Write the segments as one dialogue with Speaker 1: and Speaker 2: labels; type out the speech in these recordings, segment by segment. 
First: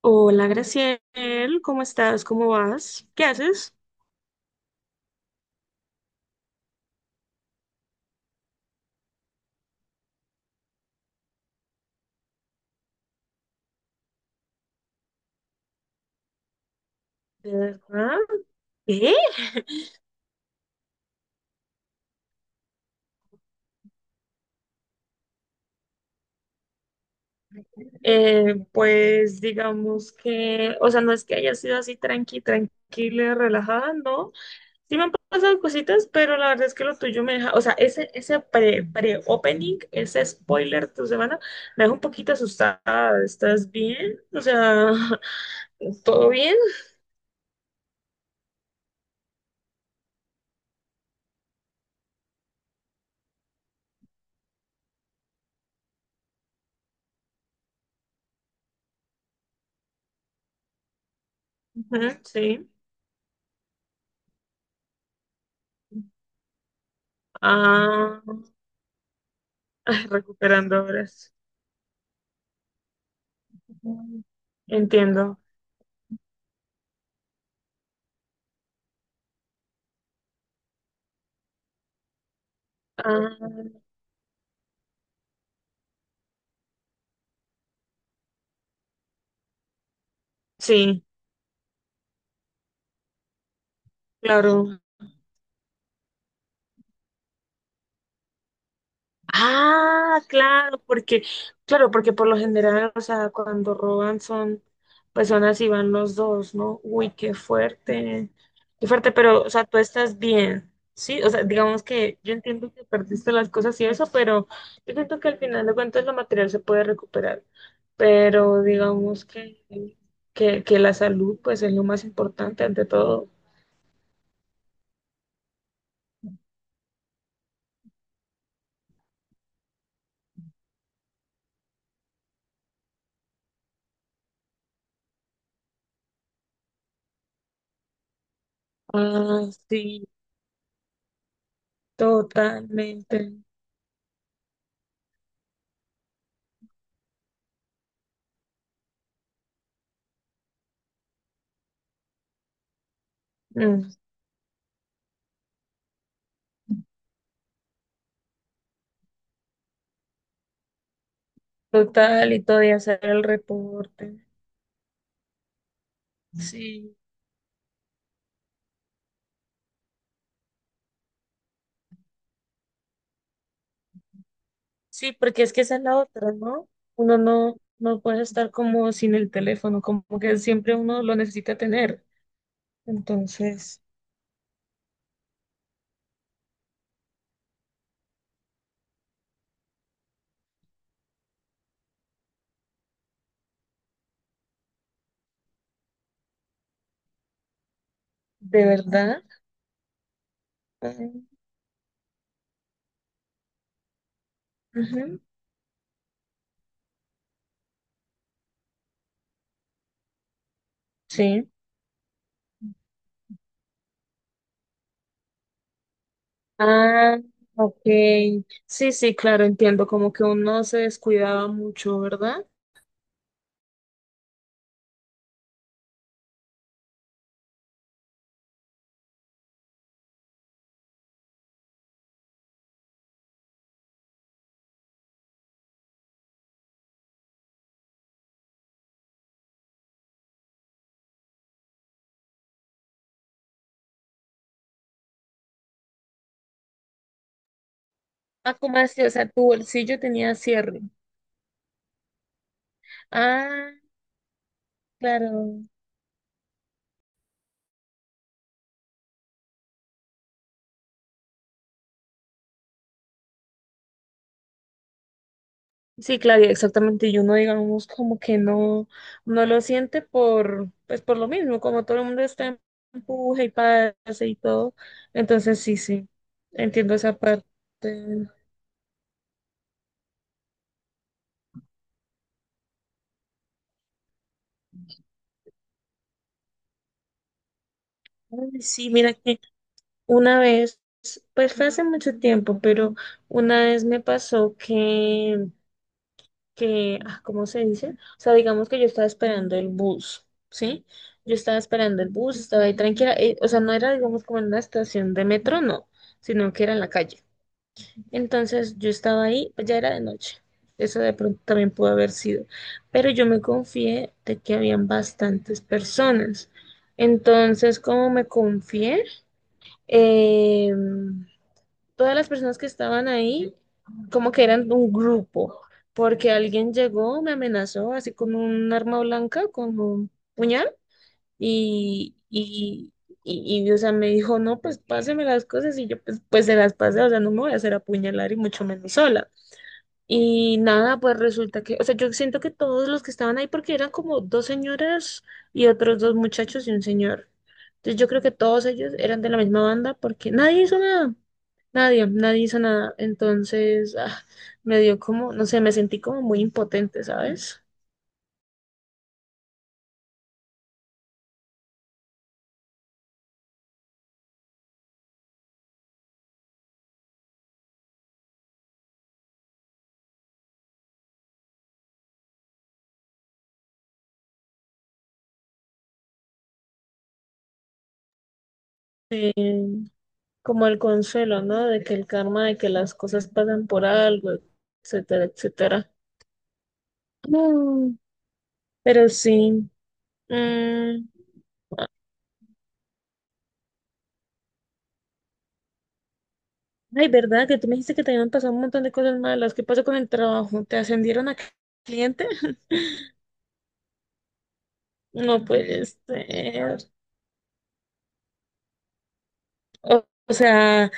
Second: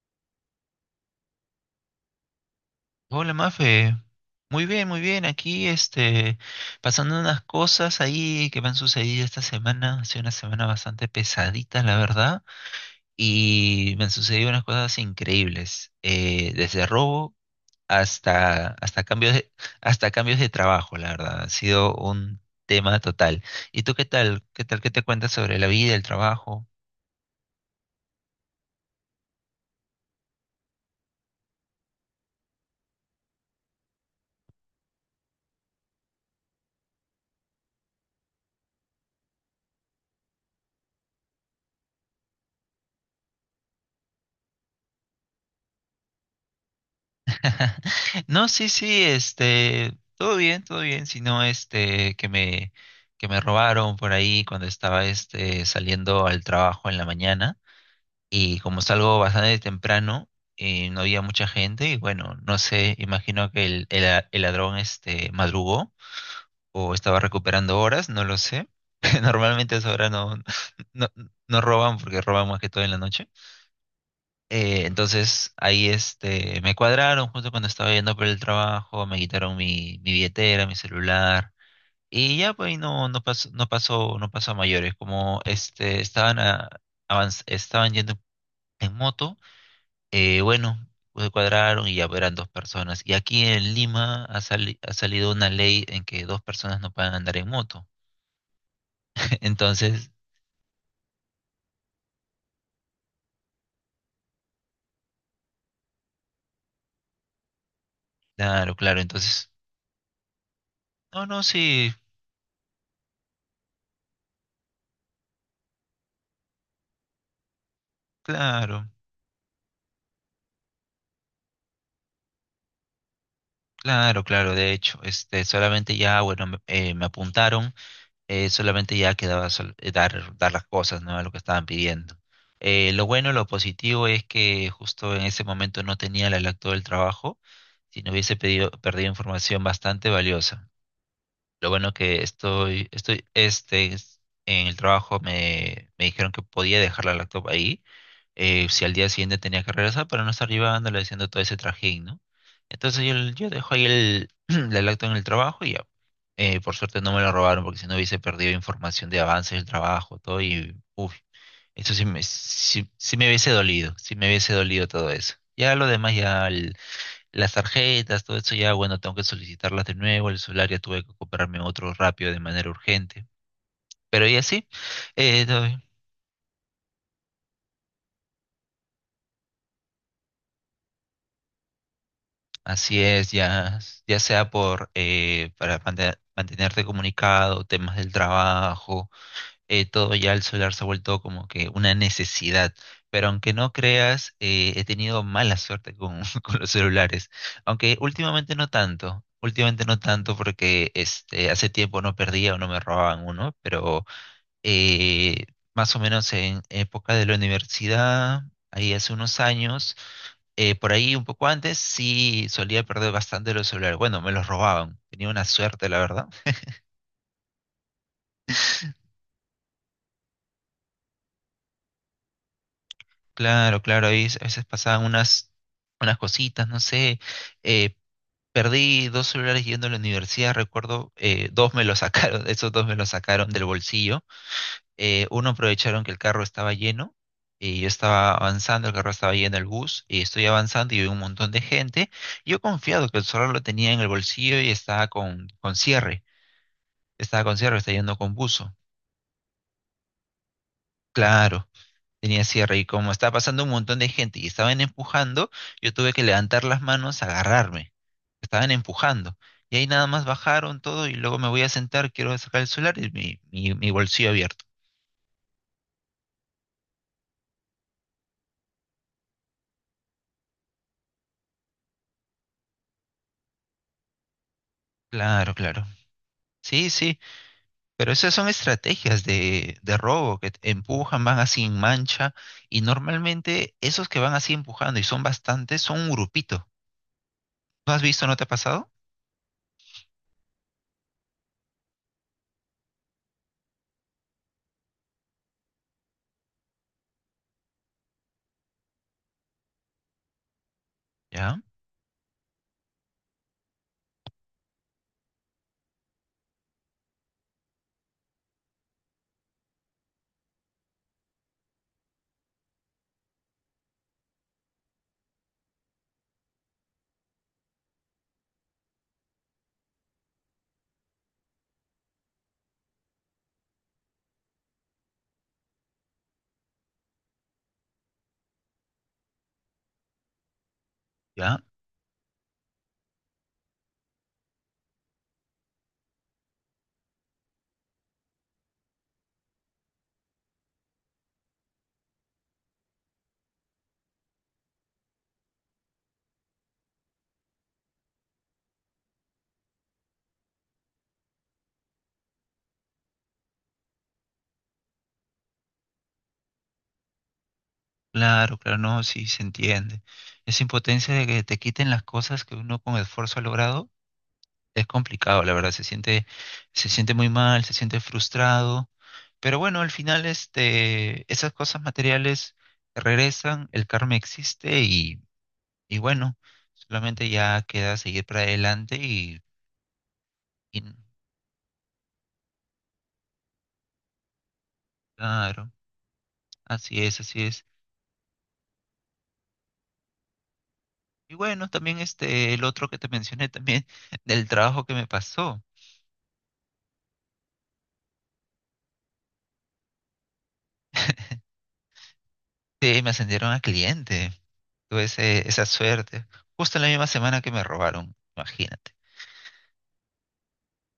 Speaker 1: Hola, Graciel, ¿cómo estás? ¿Cómo vas? ¿Qué
Speaker 2: Hola
Speaker 1: haces?
Speaker 2: Mafe, muy bien, aquí pasando unas cosas ahí que me han sucedido esta semana, ha sido una semana bastante pesadita, la verdad, y me han sucedido unas cosas increíbles, desde robo
Speaker 1: ¿De verdad?
Speaker 2: hasta
Speaker 1: ¿Qué?
Speaker 2: cambios de, hasta cambios de trabajo, la verdad, ha sido un tema total. ¿Y tú qué tal? ¿Qué tal? ¿Qué te cuentas sobre la vida, el trabajo?
Speaker 1: Pues digamos que, o sea, no es que haya sido así tranquila, relajada, no. Sí me han pasado cositas, pero la verdad es que lo tuyo me deja, o sea, ese pre-opening, ese spoiler de tu semana, me deja un poquito asustada. ¿Estás bien? O sea, ¿todo bien?
Speaker 2: No, sí, sí, todo bien, sino que me robaron por ahí cuando estaba saliendo al trabajo en la mañana y como salgo bastante temprano no había mucha gente y
Speaker 1: Ujú,
Speaker 2: bueno, no
Speaker 1: sí.
Speaker 2: sé, imagino que el ladrón este madrugó o estaba recuperando horas,
Speaker 1: Ah,
Speaker 2: no lo sé. Normalmente a esa
Speaker 1: ay,
Speaker 2: hora no,
Speaker 1: recuperando
Speaker 2: no
Speaker 1: horas.
Speaker 2: no roban porque roban más que todo en la noche.
Speaker 1: Ujú. Entiendo.
Speaker 2: Entonces ahí me cuadraron justo cuando estaba yendo por el trabajo, me quitaron mi billetera, mi celular y ya pues no, no
Speaker 1: Ah,
Speaker 2: pasó, no pasó, no pasó a mayores. Como estaban, estaban yendo en moto, bueno,
Speaker 1: sí,
Speaker 2: pues cuadraron y ya eran dos personas. Y aquí en Lima
Speaker 1: claro.
Speaker 2: ha salido una ley en que dos personas no pueden andar en moto. Entonces,
Speaker 1: Ah, claro, claro, porque por lo general, o sea, cuando roban son personas y van los dos, ¿no? Uy,
Speaker 2: claro,
Speaker 1: qué
Speaker 2: claro,
Speaker 1: fuerte, pero,
Speaker 2: entonces,
Speaker 1: o sea, tú estás bien, ¿sí?
Speaker 2: no,
Speaker 1: O
Speaker 2: no,
Speaker 1: sea, digamos
Speaker 2: sí,
Speaker 1: que yo entiendo que perdiste las cosas y eso, pero yo siento que al final de cuentas lo material se puede recuperar, pero
Speaker 2: claro.
Speaker 1: digamos que la salud, pues, es lo más importante ante todo.
Speaker 2: Claro, claro, de hecho, solamente ya, bueno, me apuntaron, solamente ya quedaba dar las cosas, ¿no? A lo que estaban pidiendo. Lo bueno, lo positivo es que justo en ese momento no tenía la laptop del trabajo, si no hubiese perdido
Speaker 1: Ah,
Speaker 2: información
Speaker 1: sí,
Speaker 2: bastante valiosa. Lo bueno que
Speaker 1: totalmente.
Speaker 2: en el trabajo me dijeron que podía dejar la laptop ahí, si al día siguiente tenía que regresar para no estar llevándole haciendo todo ese trajín, ¿no? Entonces yo dejo ahí
Speaker 1: Mm.
Speaker 2: la lacto en el trabajo y ya. Por suerte no me lo robaron porque si no hubiese perdido información de avances del trabajo, todo y uff, eso
Speaker 1: Total, y todavía
Speaker 2: sí,
Speaker 1: hacer
Speaker 2: sí
Speaker 1: el
Speaker 2: me hubiese dolido, sí
Speaker 1: reporte.
Speaker 2: me hubiese dolido todo eso. Ya lo demás,
Speaker 1: Sí,
Speaker 2: las tarjetas, todo eso, ya bueno, tengo que solicitarlas de nuevo, el celular ya tuve que comprarme otro rápido de manera urgente. Pero y así,
Speaker 1: sí, porque es que esa es la otra, ¿no? Uno no puede estar como sin el teléfono, como que siempre uno lo necesita tener.
Speaker 2: así es, ya,
Speaker 1: Entonces,
Speaker 2: ya sea por para mantenerte comunicado, temas del trabajo, todo ya el celular se ha vuelto como que una necesidad. Pero aunque no creas, he tenido mala suerte con, con los celulares. Aunque
Speaker 1: ¿de verdad?
Speaker 2: últimamente no tanto porque
Speaker 1: Ah,
Speaker 2: hace tiempo no perdía o no me robaban uno, pero
Speaker 1: ujú,
Speaker 2: eh, más o menos en época de la universidad, ahí hace unos años por ahí un poco
Speaker 1: sí.
Speaker 2: antes sí solía perder bastante los celulares. Bueno, me los robaban. Tenía una suerte, la verdad.
Speaker 1: Ah, ok. Sí, sí, claro, entiendo, como que uno se descuidaba mucho, ¿verdad?
Speaker 2: Claro, claro, ahí a veces pasaban unas cositas, no sé. eh, perdí dos celulares yendo a la universidad, recuerdo, dos me los sacaron, esos dos me los sacaron del bolsillo. Uno aprovecharon que el carro estaba lleno. Y yo estaba avanzando, el carro estaba lleno, el bus, y estoy avanzando y vi un montón de gente. Yo confiado que el celular lo tenía en el bolsillo y estaba con cierre, estaba con cierre, estaba yendo con
Speaker 1: Ah,
Speaker 2: bus.
Speaker 1: ¿cómo así? O sea, tu bolsillo tenía cierre.
Speaker 2: Claro, tenía cierre y como estaba pasando un
Speaker 1: Ah,
Speaker 2: montón de gente y estaban empujando,
Speaker 1: claro.
Speaker 2: yo tuve que levantar las manos, agarrarme. Estaban empujando. Y ahí nada más bajaron todo y luego me voy a sentar, quiero sacar el celular y mi bolsillo abierto.
Speaker 1: Sí, claro, y exactamente. Y uno, digamos, como que no lo siente por, pues por lo mismo, como todo el mundo está en empuje y pase y todo.
Speaker 2: Claro,
Speaker 1: Entonces, sí,
Speaker 2: claro.
Speaker 1: sí,
Speaker 2: Sí,
Speaker 1: entiendo esa
Speaker 2: sí,
Speaker 1: parte.
Speaker 2: pero esas son estrategias de robo que te empujan, van así en mancha y normalmente esos que van así empujando y son bastantes son un grupito. ¿No has visto? ¿No te ha
Speaker 1: Ay,
Speaker 2: pasado?
Speaker 1: sí, mira que una vez, pues fue hace mucho tiempo, pero una vez me pasó que, ah, ¿cómo se dice? O sea, digamos que yo estaba esperando el bus, ¿sí? Yo estaba
Speaker 2: Ya,
Speaker 1: esperando el bus, estaba ahí tranquila, o sea, no era, digamos, como en una estación de metro, no, sino que era en la calle. Entonces yo estaba ahí, pues ya era de noche, eso de pronto también pudo haber sido, pero yo me confié de que habían bastantes personas. Entonces, ¿cómo me confié? Em, Todas las personas que estaban ahí como que eran un grupo, porque alguien llegó, me amenazó así con un arma blanca, con un puñal,
Speaker 2: ya.
Speaker 1: y, y, y, o sea, me dijo, no, pues páseme las cosas, y yo pues se las pasé, o sea, no me voy a hacer apuñalar y mucho menos sola. Y nada, pues resulta que, o sea, yo siento que todos los que estaban ahí, porque eran como dos señoras y otros dos muchachos y un señor. Entonces yo creo que todos ellos eran de la misma banda porque nadie hizo nada, nadie, nadie hizo nada. Entonces me dio como, no sé, me sentí como muy impotente, ¿sabes?
Speaker 2: Claro, claro, no, sí se entiende. Esa impotencia de que te quiten las cosas que uno con esfuerzo ha logrado es complicado, la verdad, se siente muy mal, se siente frustrado, pero bueno, al final esas cosas materiales regresan, el karma existe y bueno, solamente ya queda seguir para adelante
Speaker 1: Como el
Speaker 2: y
Speaker 1: consuelo, ¿no? De que el karma, de que las cosas pasan por algo, etcétera,
Speaker 2: claro,
Speaker 1: etcétera.
Speaker 2: así es, así es.
Speaker 1: Mm. Pero sí. Mm.
Speaker 2: Y bueno, también el otro que te mencioné también del trabajo que me pasó,
Speaker 1: Ay, ¿verdad? Que tú me dijiste que te habían pasado un montón de cosas malas. ¿Qué pasó con el trabajo? ¿Te ascendieron a cliente?
Speaker 2: sí, me ascendieron a cliente. Tuve
Speaker 1: No
Speaker 2: esa
Speaker 1: puede
Speaker 2: suerte. Justo
Speaker 1: ser.
Speaker 2: en la misma semana que me robaron, imagínate.
Speaker 1: O sea,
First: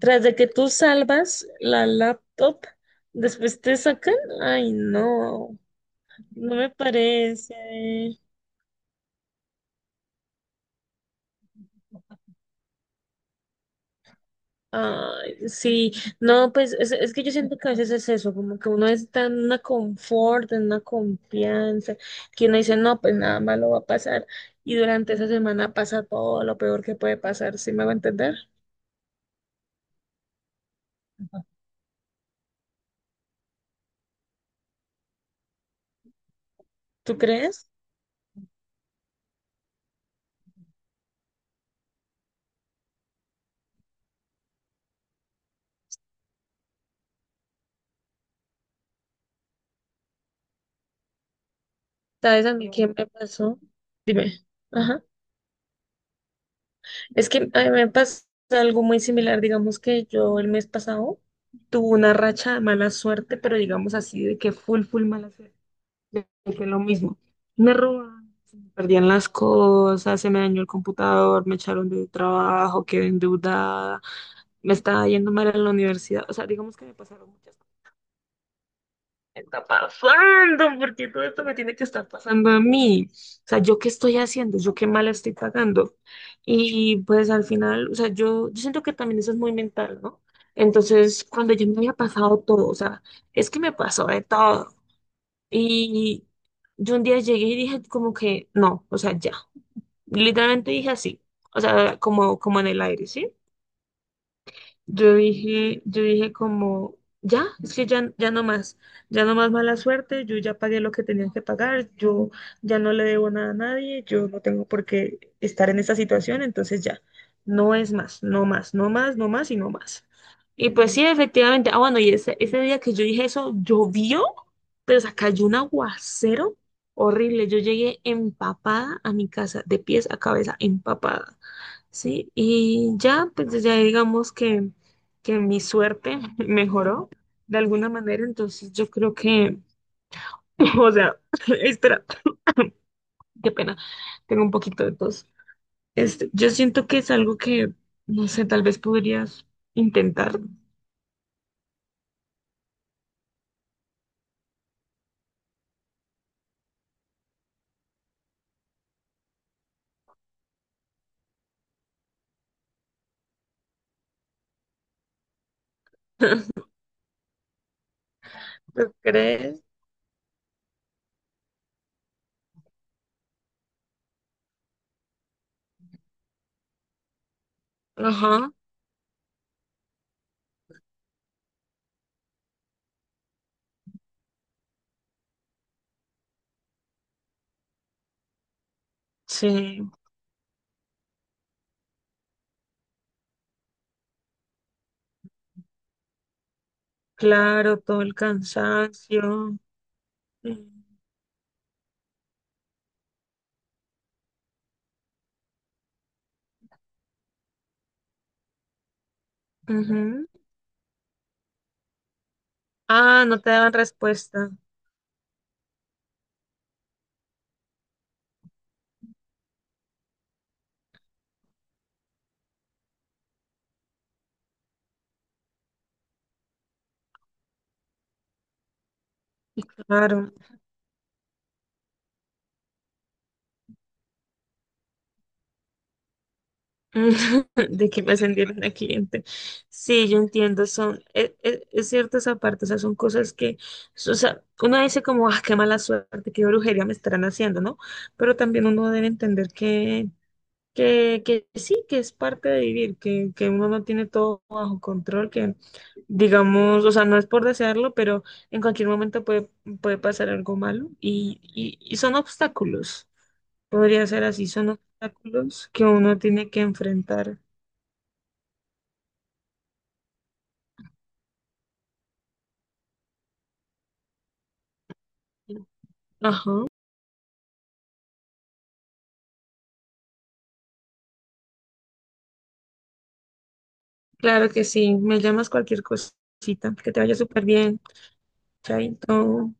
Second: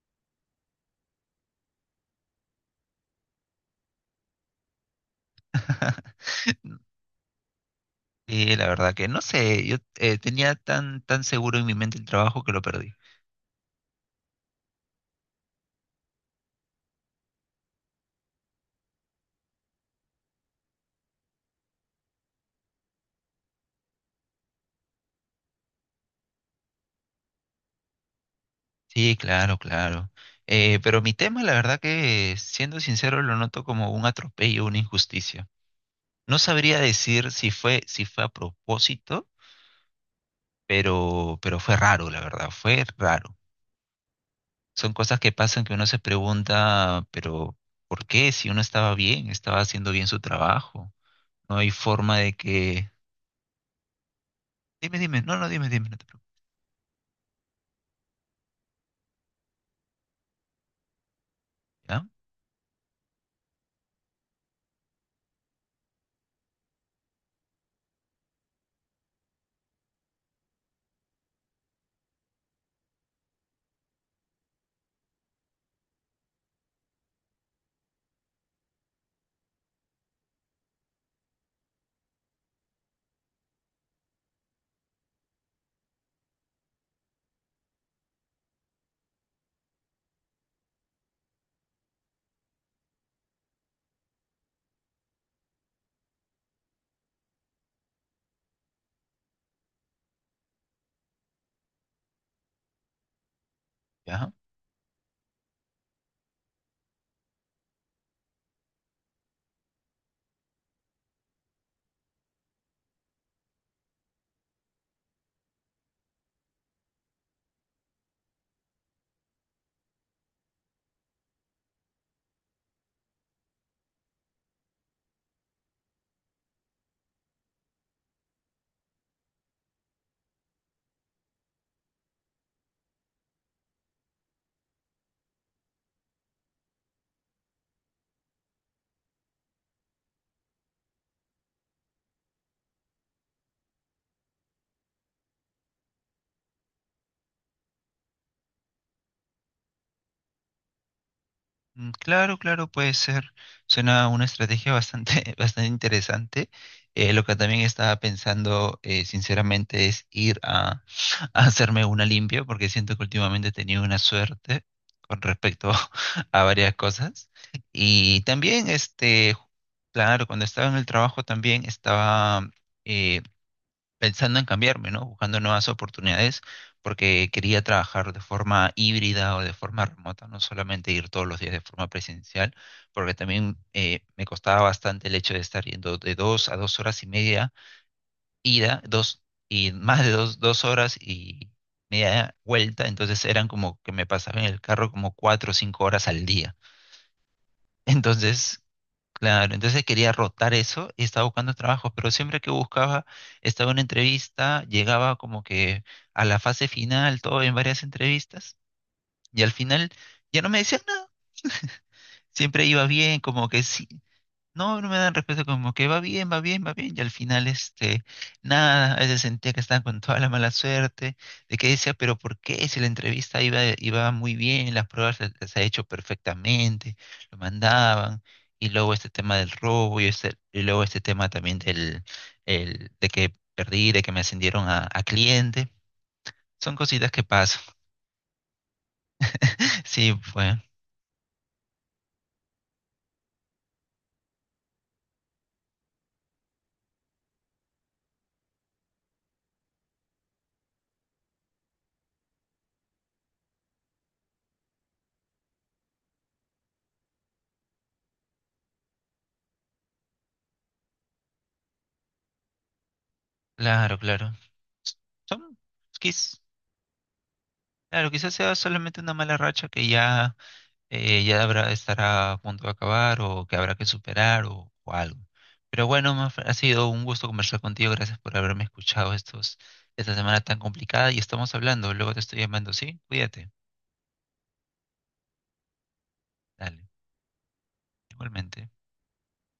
Speaker 1: tras de que tú salvas la laptop, después te sacan. Ay, no, no me parece.
Speaker 2: Y la verdad que no sé, yo tenía tan seguro en mi mente el trabajo que lo perdí.
Speaker 1: Ay, sí, no, pues es que yo siento que a veces es eso, como que uno está en una confort, en una confianza, que uno dice, no, pues nada malo va a pasar, y durante esa semana pasa todo lo peor que puede pasar, ¿sí me va a entender?
Speaker 2: Sí, claro, claro. Pero mi tema, la verdad que, siendo sincero, lo noto como un atropello, una injusticia. No sabría
Speaker 1: ¿Tú
Speaker 2: decir si
Speaker 1: crees?
Speaker 2: si fue a propósito, pero fue raro, la verdad, fue raro. Son cosas que pasan que uno se pregunta, pero ¿por qué? Si uno estaba bien, estaba haciendo bien su trabajo. No hay forma de
Speaker 1: ¿Sabes a mí qué
Speaker 2: que...
Speaker 1: me pasó? Dime.
Speaker 2: Dime,
Speaker 1: Ajá.
Speaker 2: dime, no, no, dime, dime, no te preocupes.
Speaker 1: Es que a mí me pasó algo muy similar, digamos que yo el mes pasado tuve
Speaker 2: ¿Ya?
Speaker 1: una racha de mala suerte, pero digamos así, de que full, full mala suerte. De que lo mismo. Me robaron, se me perdían las cosas, se me dañó el computador, me echaron de trabajo, quedé endeudada, me estaba yendo mal en la universidad. O sea, digamos que me pasaron muchas cosas. Me está pasando, porque todo esto me tiene que estar pasando a mí. O sea, ¿yo qué estoy haciendo? ¿Yo qué mal estoy pagando? Y pues al final, o sea, yo siento que también eso es muy mental, ¿no? Entonces, cuando yo me había pasado todo, o sea, es que me pasó de todo. Y yo un día llegué y dije como que no, o sea, ya. Literalmente dije así, o sea, como en el aire, ¿sí?
Speaker 2: ¿Ya?
Speaker 1: Yo dije como, ya, es que ya, ya no más mala suerte, yo ya pagué lo que tenía que pagar, yo ya no le debo nada a nadie, yo no tengo por qué estar en esta situación, entonces ya, no es más, no más, no más, no más y no más. Y pues sí, efectivamente, bueno, y ese día que yo dije eso, llovió, pero o sea, cayó un aguacero horrible, yo llegué empapada a mi casa, de pies a cabeza, empapada. Sí, y ya, pues ya digamos que mi suerte mejoró de alguna manera, entonces yo creo que, o sea, espera, qué pena, tengo un poquito de tos. Yo siento que es algo que, no sé, tal vez podrías intentar.
Speaker 2: Mm, claro, claro, puede ser. Suena una estrategia bastante, bastante interesante. Lo que también estaba pensando, sinceramente, es ir a, a hacerme una limpia, porque siento que últimamente he tenido una suerte con respecto a varias cosas. Y también,
Speaker 1: ¿Lo crees?
Speaker 2: claro, cuando estaba en el trabajo también estaba... eh, pensando en cambiarme, ¿no? Buscando nuevas oportunidades porque quería trabajar de
Speaker 1: Ajá,
Speaker 2: forma híbrida o de forma remota, no solamente ir todos los días de forma presencial, porque también me costaba bastante el hecho de estar yendo de dos a dos horas y media ida, dos y
Speaker 1: sí,
Speaker 2: más de dos, dos horas y media vuelta, entonces eran como que me pasaba en el carro como cuatro o cinco horas al día.
Speaker 1: claro, todo el
Speaker 2: Entonces claro,
Speaker 1: cansancio.
Speaker 2: entonces quería rotar
Speaker 1: Mm,
Speaker 2: eso y estaba buscando trabajos, pero siempre que buscaba, estaba en una entrevista, llegaba como que a la fase final, todo en varias entrevistas, y al final
Speaker 1: ujú.
Speaker 2: ya no me decían nada. Siempre iba bien,
Speaker 1: Ah, no
Speaker 2: como
Speaker 1: te
Speaker 2: que
Speaker 1: daban
Speaker 2: sí,
Speaker 1: respuesta.
Speaker 2: no, no me dan respeto, como que va bien, va bien, va bien, y al final, nada, a veces sentía que estaba con toda la mala suerte, de que decía, pero ¿por qué? Si la entrevista iba muy bien, las pruebas se ha hecho perfectamente, lo mandaban, y luego este tema del robo,
Speaker 1: Claro.
Speaker 2: y luego este tema también de que perdí, de que me ascendieron a cliente, son cositas que pasan.
Speaker 1: De que me ascendieron a cliente. Sí,
Speaker 2: Sí,
Speaker 1: yo
Speaker 2: pues,
Speaker 1: entiendo, es cierto esa parte, o sea, son cosas que, o sea, uno dice como, qué mala suerte, qué brujería me estarán haciendo, ¿no? Pero también uno debe entender que, sí, que es parte de vivir, que uno no tiene todo bajo control, que digamos, o sea, no es por desearlo, pero en cualquier momento puede pasar algo malo y son obstáculos,
Speaker 2: claro,
Speaker 1: podría ser
Speaker 2: claro.
Speaker 1: así, son
Speaker 2: Son,
Speaker 1: obstáculos que uno
Speaker 2: quiz-
Speaker 1: tiene que enfrentar.
Speaker 2: claro, quizás sea solamente una mala racha que ya ya habrá, estará a punto de acabar o que habrá que superar o algo. Pero bueno, Maf, ha
Speaker 1: Ajá,
Speaker 2: sido un gusto conversar contigo. Gracias por haberme escuchado esta semana tan complicada y estamos hablando. Luego te estoy llamando, ¿sí? Cuídate.
Speaker 1: claro que sí. Me llamas cualquier cosita.
Speaker 2: Dale,
Speaker 1: Que te vaya súper bien.
Speaker 2: igualmente.
Speaker 1: Chaito.